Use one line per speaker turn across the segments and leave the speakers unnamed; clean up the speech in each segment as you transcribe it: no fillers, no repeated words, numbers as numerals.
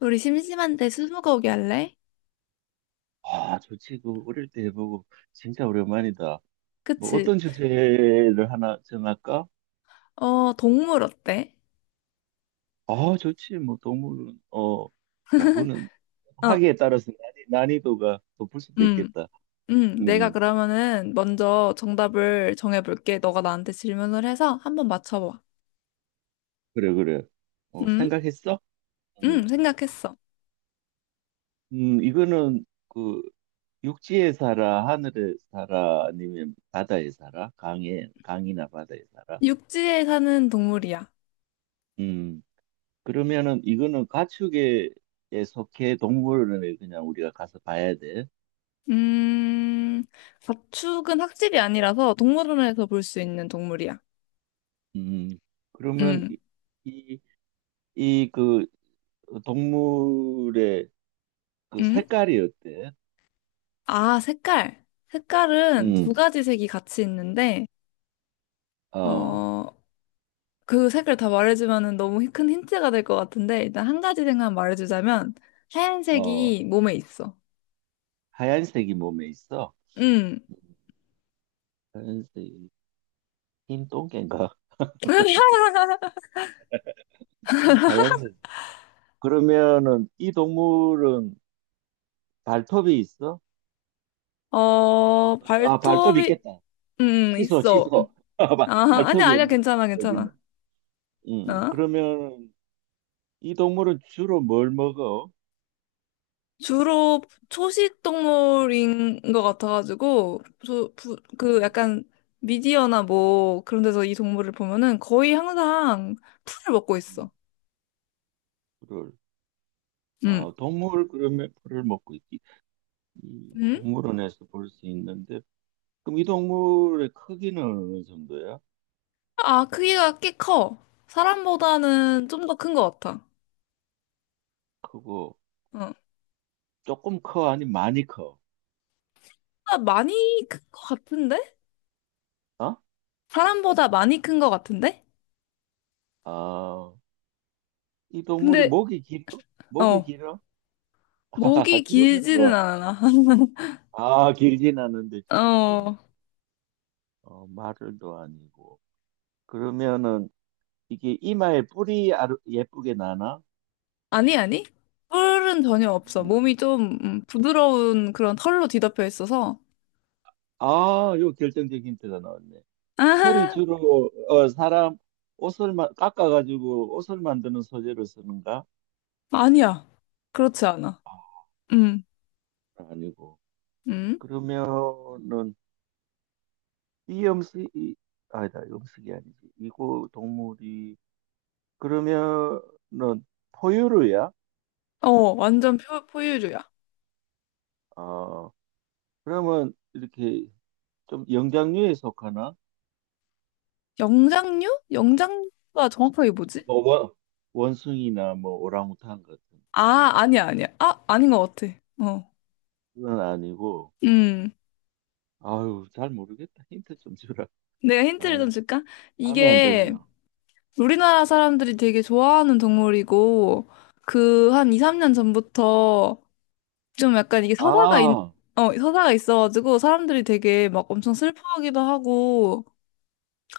우리 심심한데 스무고기 할래?
아, 저 친구 어릴 때 해 보고 진짜 오랜만이다. 뭐
그치?
어떤 주제를 하나 정할까?
어, 동물 어때?
아, 좋지. 뭐 동물은 야구는
어.
하기에 따라서 난이도가 높을 수도
음.
있겠다. 음,
음. 내가
음.
그러면은 먼저 정답을 정해볼게. 너가 나한테 질문을 해서 한번 맞춰봐.
그래 그래.
음,
생각했어? 음,
생각했어.
이거는 그 육지에 살아, 하늘에 살아, 아니면 바다에 살아? 강에 강이나 바다에 살아?
육지에 사는 동물이야.
음, 그러면은 이거는 가축에 속해 동물원에 그냥 우리가 가서 봐야 돼.
음, 가축은 학질이 아니라서 동물원에서 볼 수 있는 동물이야.
음, 그러면
음.
이, 이 그 동물의 그
음.
색깔이 어때?
아, 색깔. 색깔은 두
음,
가지 색이 같이 있는데,
어,
어, 그 색깔 다 말해주면은 너무 큰 힌트가 될 것 같은데 일단 한 가지 생각 말해주자면
어,
하얀색이 몸에 있어.
하얀색이 몸에 있어?
응.
하얀색이 흰 똥개인가? 하얀색. 그러면은 이 동물은 발톱이 있어? 아, 발톱
발톱이
있겠다.
응
취소,
있어.
취소. 아,
아, 아니야,
발톱이
아니야,
없는
괜찮아,
거거든요.
괜찮아. 어?
그러면 이 동물은 주로 뭘 먹어?
주로 초식 동물인 것 같아가지고 그
음,
약간 미디어나 뭐 그런 데서 이 동물을 보면은 거의 항상 풀을 먹고
음,
있어.
주
응.
아, 동물 그러면 풀을 먹고 있지. 이
응?
동물원에서 볼 수 있는데 그럼 이 동물의 크기는 어느 정도야?
아, 크기가 꽤 커. 사람보다는 좀 더 큰 것 같아.
크고
어.
조금 커 아니 많이 커?
아, 많이 큰 것 같은데?
어?
사람보다 많이 큰 것 같은데?
아, 이 동물이
근데,
목이 길어? 목이
어,
길어?
목이
그러면
길지는
뭐?
않아.
아, 길진 않은데 조식 동물.
어,
마를도 아니고. 그러면은 이게 이마에 뿔이 예쁘게 나나?
아니, 아니. 뿔은 전혀 없어.
음.
몸이 좀 부드러운 그런 털로 뒤덮여 있어서.
아, 요 결정적인 힌트가 나왔네. 털이 주로 사람 옷을 깎아가지고 옷을 만드는 소재로 쓰는가?
아, 아니야. 그렇지 않아.
아,
음.
아니고.
음.
그러면은 이 음식, 이, 아니다, 음식이 아니지. 이고 동물이, 그러면은 포유류야?
완전 포유류야.
아, 그러면 이렇게 좀 영장류에 속하나?
영장류? 영장류가 정확하게 뭐지?
뭐, 원숭이나 뭐 오랑우탄 같은
아, 아니야, 아니야. 아, 아닌 것 같아. 어.
그건 아니고,
음.
아유, 잘 모르겠다. 힌트 좀 주라.
내가 힌트를
아유,
좀 줄까?
감이 안
이게
잡히나.
우리나라 사람들이 되게 좋아하는 동물이고, 그 한 2, 3년 전부터 좀 약간 이게
아,
서사가 있어가지고 사람들이 되게 막 엄청 슬퍼하기도 하고,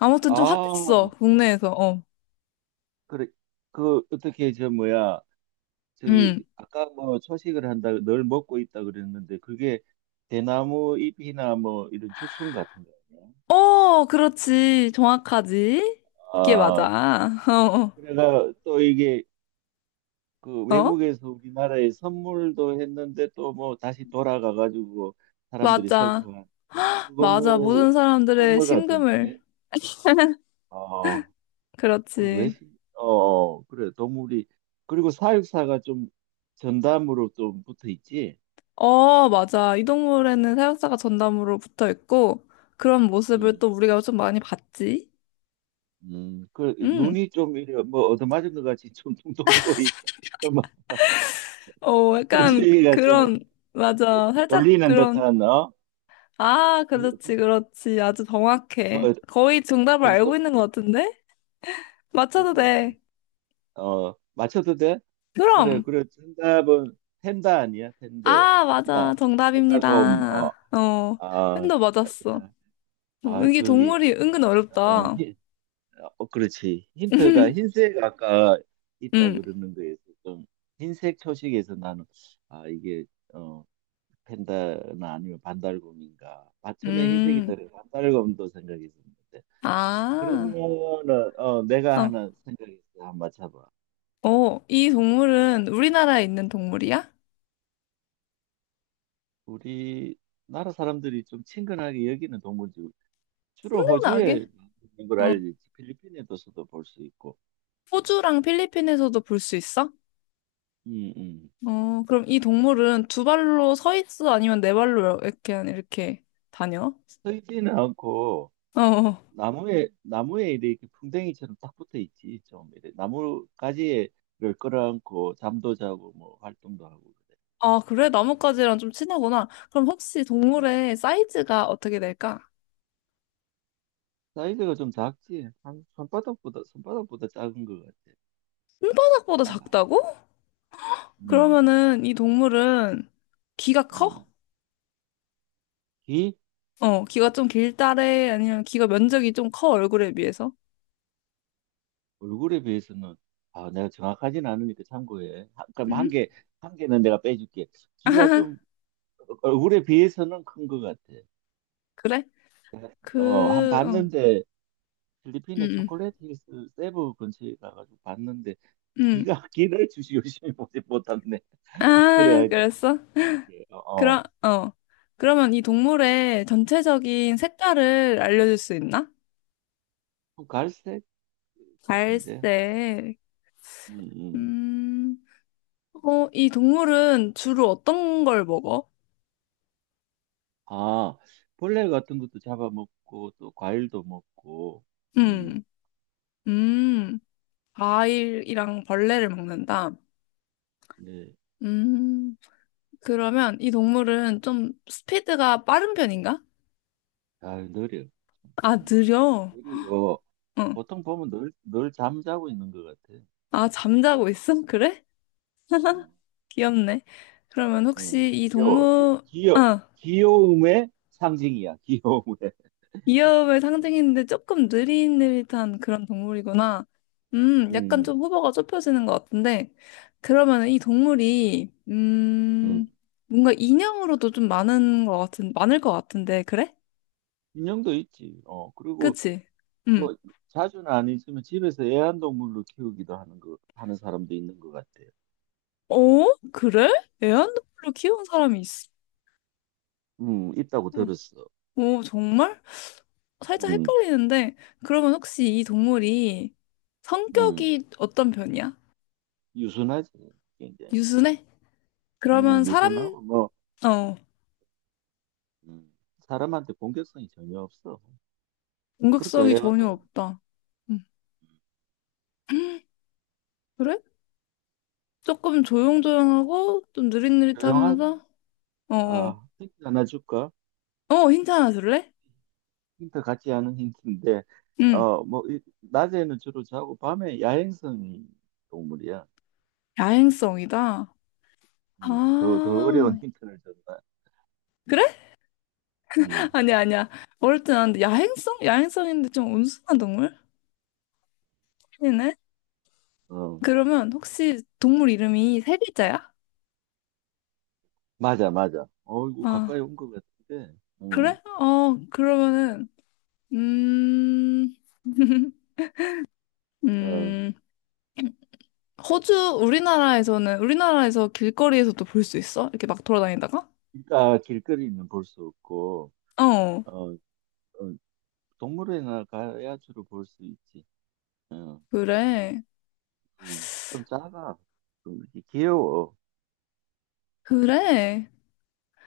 아무튼 좀 핫했어,
아,
국내에서. 어.
그래. 그, 어떻게, 저, 뭐야. 저기
음.
아까 뭐 초식을 한다 늘 먹고 있다 그랬는데 그게 대나무 잎이나 뭐 이런 죽순 같은 거 아니야?
어, 그렇지. 정확하지. 그게
아,
맞아. 어.
그래가 또 이게 그
어. 어?
외국에서 우리나라에 선물도 했는데 또 뭐 다시 돌아가 가지고 사람들이
맞아.
슬퍼한 그거
맞아.
뭐
모든 사람들의
동물 같은데
심금을.
어, 그왜
그렇지.
어 그래 동물이 그리고 사육사가 좀 전담으로 좀 붙어 있지
어, 맞아. 이 동물에는 사육사가 전담으로 붙어 있고, 그런 모습을 또 우리가 좀 많이 봤지.
그
응.
눈이 좀 이래 뭐 얻어맞은 것 같이 좀 퉁퉁 부어 있다. 뭐
약간
눈시가 좀
그런, 맞아. 살짝
졸리는
그런,
듯한
아, 그렇지,
덩-
그렇지. 아주 정확해.
덩-
거의 정답을 알고
덩석
있는 것 같은데? 맞춰도
그래.
돼.
맞춰도 돼? 그래
그럼.
그래 정답은 텐다 아니야? 텐더
아, 맞아.
텐다 텐다곰
정답입니다. 어,
어아아
팬도 맞았어. 이게
거기
동물이 은근
어,
어렵다.
히- 그렇지 힌트가 흰색 아까 있다
음.
그러는 거에서 좀 흰색 초식에서 나는 아 이게 어, 펜다나 아니면 반달곰인가. 아, 처음에 흰색이
음.
떠오르 반달곰도 생각했었는데.
아.
그러면은 내가
어.
하나 생각했어. 한번 맞춰봐.
이 동물은 우리나라에 있는 동물이야?
우리 나라 사람들이 좀 친근하게 여기는 동물들 주로
생각나게?
호주에 있는 걸
어,
알지. 필리핀에도서도 볼 수 있고.
호주랑 필리핀에서도 볼 수 있어?
음, 음.
그럼 이 동물은 두 발로 서 있어? 아니면 네 발로 이렇게, 이렇게 다녀?
서 있지는 않고
어. 어.
나무에 이렇게 풍뎅이처럼 딱 붙어 있지. 좀 이래. 나무 가지를 끌어안고 잠도 자고 뭐 활동도 하고
아, 그래? 나뭇가지랑 좀 친하구나. 그럼 혹시
그래.
동물의 사이즈가 어떻게 될까?
사이즈가 좀 작지? 한 손바닥보다 작은 것 같아.
손바닥보다
작아.
작다고?
음,
그러면은 이 동물은 귀가
음.
커?
귀?
귀가 좀 길다래? 아니면 귀가 면적이 좀 커, 얼굴에 비해서?
얼굴에 비해서는, 아, 내가 정확하진 않으니까 참고해. 그럼
응?
한 개는 내가 빼줄게. 귀가 좀, 얼굴에 비해서는 큰 것 같아.
그래?
한
그, 어,
봤는데,
응,
필리핀의
응,
초콜릿 힐스 세부 근처에 가가지고 봤는데, 귀가, 귀를 주시 열심히 보지 못했네.
응.
그래,
아,
하여튼.
그랬어?
예, 어, 어.
그럼, 어. 그러면 이 동물의 전체적인 색깔을 알려줄 수 있나?
좀 갈색 같은데?
갈색.
음, 음.
음, 이 동물은 주로 어떤 걸 먹어?
아, 벌레 같은 것도 잡아먹고, 또 과일도 먹고, 음,
음, 음, 과일이랑 벌레를 먹는다.
네.
음, 그러면 이 동물은 좀 스피드가 빠른 편인가?
아, 느려.
아,
음.
느려.
그리고
어.
보통 보면 늘 잠자고 있는 것 같아.
아, 잠자고 있어? 그래?
음,
귀엽네. 그러면 혹시 이
귀여워.
동물, 아,
귀여움의 상징이야, 귀여움의.
귀여움을 상징했는데 조금 느릿느릿한 그런 동물이구나. 약간
음,
좀 후보가 좁혀지는 것 같은데. 그러면 이 동물이,
음.
뭔가 인형으로도 좀 많은 것 같은, 많을 것 같은데, 그래?
인형도 있지. 그리고
그치? 음.
뭐, 자주는 아니지만 집에서 애완동물로 키우기도 하는 사람도 있는 것 같아. 요
어? 그래? 애완동물로 키운 사람이 있어?
있다고 들었어.
오, 정말? 살짝
음,
헷갈리는데, 그러면 혹시 이 동물이
음.
성격이 어떤 편이야?
유순하지, 굉장히.
유순해? 그러면 사람,
유순하고, 뭐,
어,
음, 사람한테 공격성이 전혀 없어. 그러니까
공격성이 전혀
애완동
없다. 음. 그래? 조금 조용조용하고 좀
조용하고,
느릿느릿하면서 어, 어,
아, 힌트 하나 줄까?
힌트 하나 줄래?
힌트 같지 않은 힌트인데,
응,
뭐, 낮에는 주로 자고, 밤에 야행성이 동물이야.
야행성이다.
더 어려운
아,
힌트를 줬다.
그래?
음,
아니야, 아니야. 어릴 때 나는데 야행성? 야행성인데 좀 온순한 동물? 아니네.
어,
그러면 혹시 동물 이름이 세 글자야?
맞아, 맞아. 어이구, 가까이
아,
온 것 같은데,
그래? 그러면은 음,
어,
음, 호주, 우리나라에서 길거리에서도 볼 수 있어? 이렇게 막 돌아다니다가?
그러니까 길거리는 볼 수 없고,
어,
어, 어, 동물원이나 가야 주로 볼 수 있지.
그래.
좀 작아. 좀 이렇게 귀여워.
그래.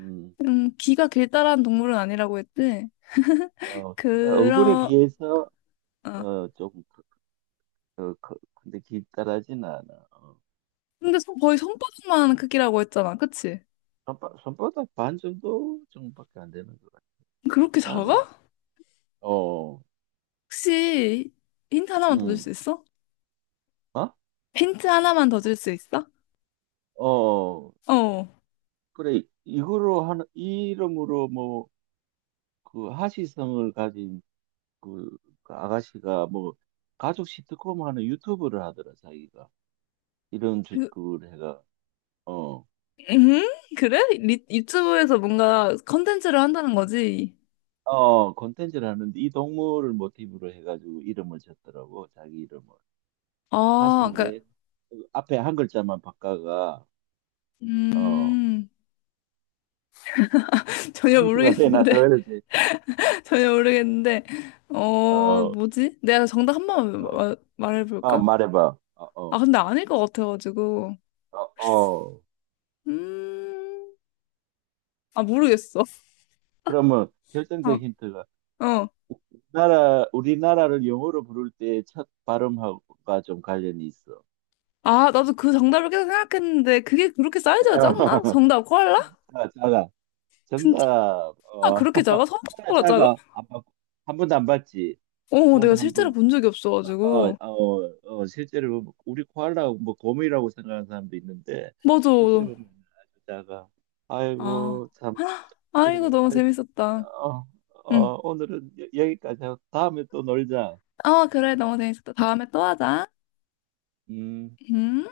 음,
귀가 길다란 동물은 아니라고 했지.
걔가 얼굴에
그러,
비해서,
어.
좀, 근데 길다라진 않아. 어.
근데 거의 손바닥만 크기라고 했잖아. 그치?
손바닥 반 정도밖에 안 되는 것 같아.
그렇게 작아?
작아. 어,
혹시 힌트 하나만 더 줄
음,
수 있어?
어?
힌트 하나만 더 줄
뭐,
수 있어?
어,
어.
그래. 이 이름으로 뭐, 그 하시성을 가진 그, 그 아가씨가 뭐, 가족 시트콤 하는 유튜브를 하더라, 자기가. 이런
그,
그걸 해가. 어.
음? 그래? 유튜브에서 뭔가 컨텐츠를 한다는 거지?
콘텐츠를 하는데 이 동물을 모티브로 해가지고 이름을 졌더라고, 자기 이름을.
아, 그니까,
하신데 그 앞에 한 글자만 바꿔가, 어,
음, 전혀
힌트가 되나 더
모르겠는데.
해야지.
전혀 모르겠는데,
어,
뭐지? 내가 정답 한 번만
어, 아,
말해볼까?
말해봐. 어,
아,
어,
근데 아닐 것 같아가지고.
어, 어.
음, 아, 모르겠어.
그러면 결정적
어.
힌트가
어.
나라, 우리나라를 영어로 부를 때 첫 발음하고가 좀 관련이 있어.
아, 나도 그 정답을 계속 생각했는데, 그게 그렇게 사이즈가 작나? 정답, 코알라?
자, 자가.
진짜
정답. 어,
그렇게 작아?
하나
손바닥보다
작
작아?
안 봤- 한 번도 안 봤지. 보험에
내가 실제로
한번
본 적이 없어가지고.
실제로 보면 우리 코알라 뭐 곰이라고 생각하는 사람도 있는데
맞아.
실제 보면 아주 작아.
아,
아이고 참
아,
그래.
이거 너무
아이,
재밌었다.
어,
응.
어, 오늘은 여기까지 하고 다음에 또 놀자.
어, 그래, 너무 재밌었다. 다음에 또 하자.
음.
음.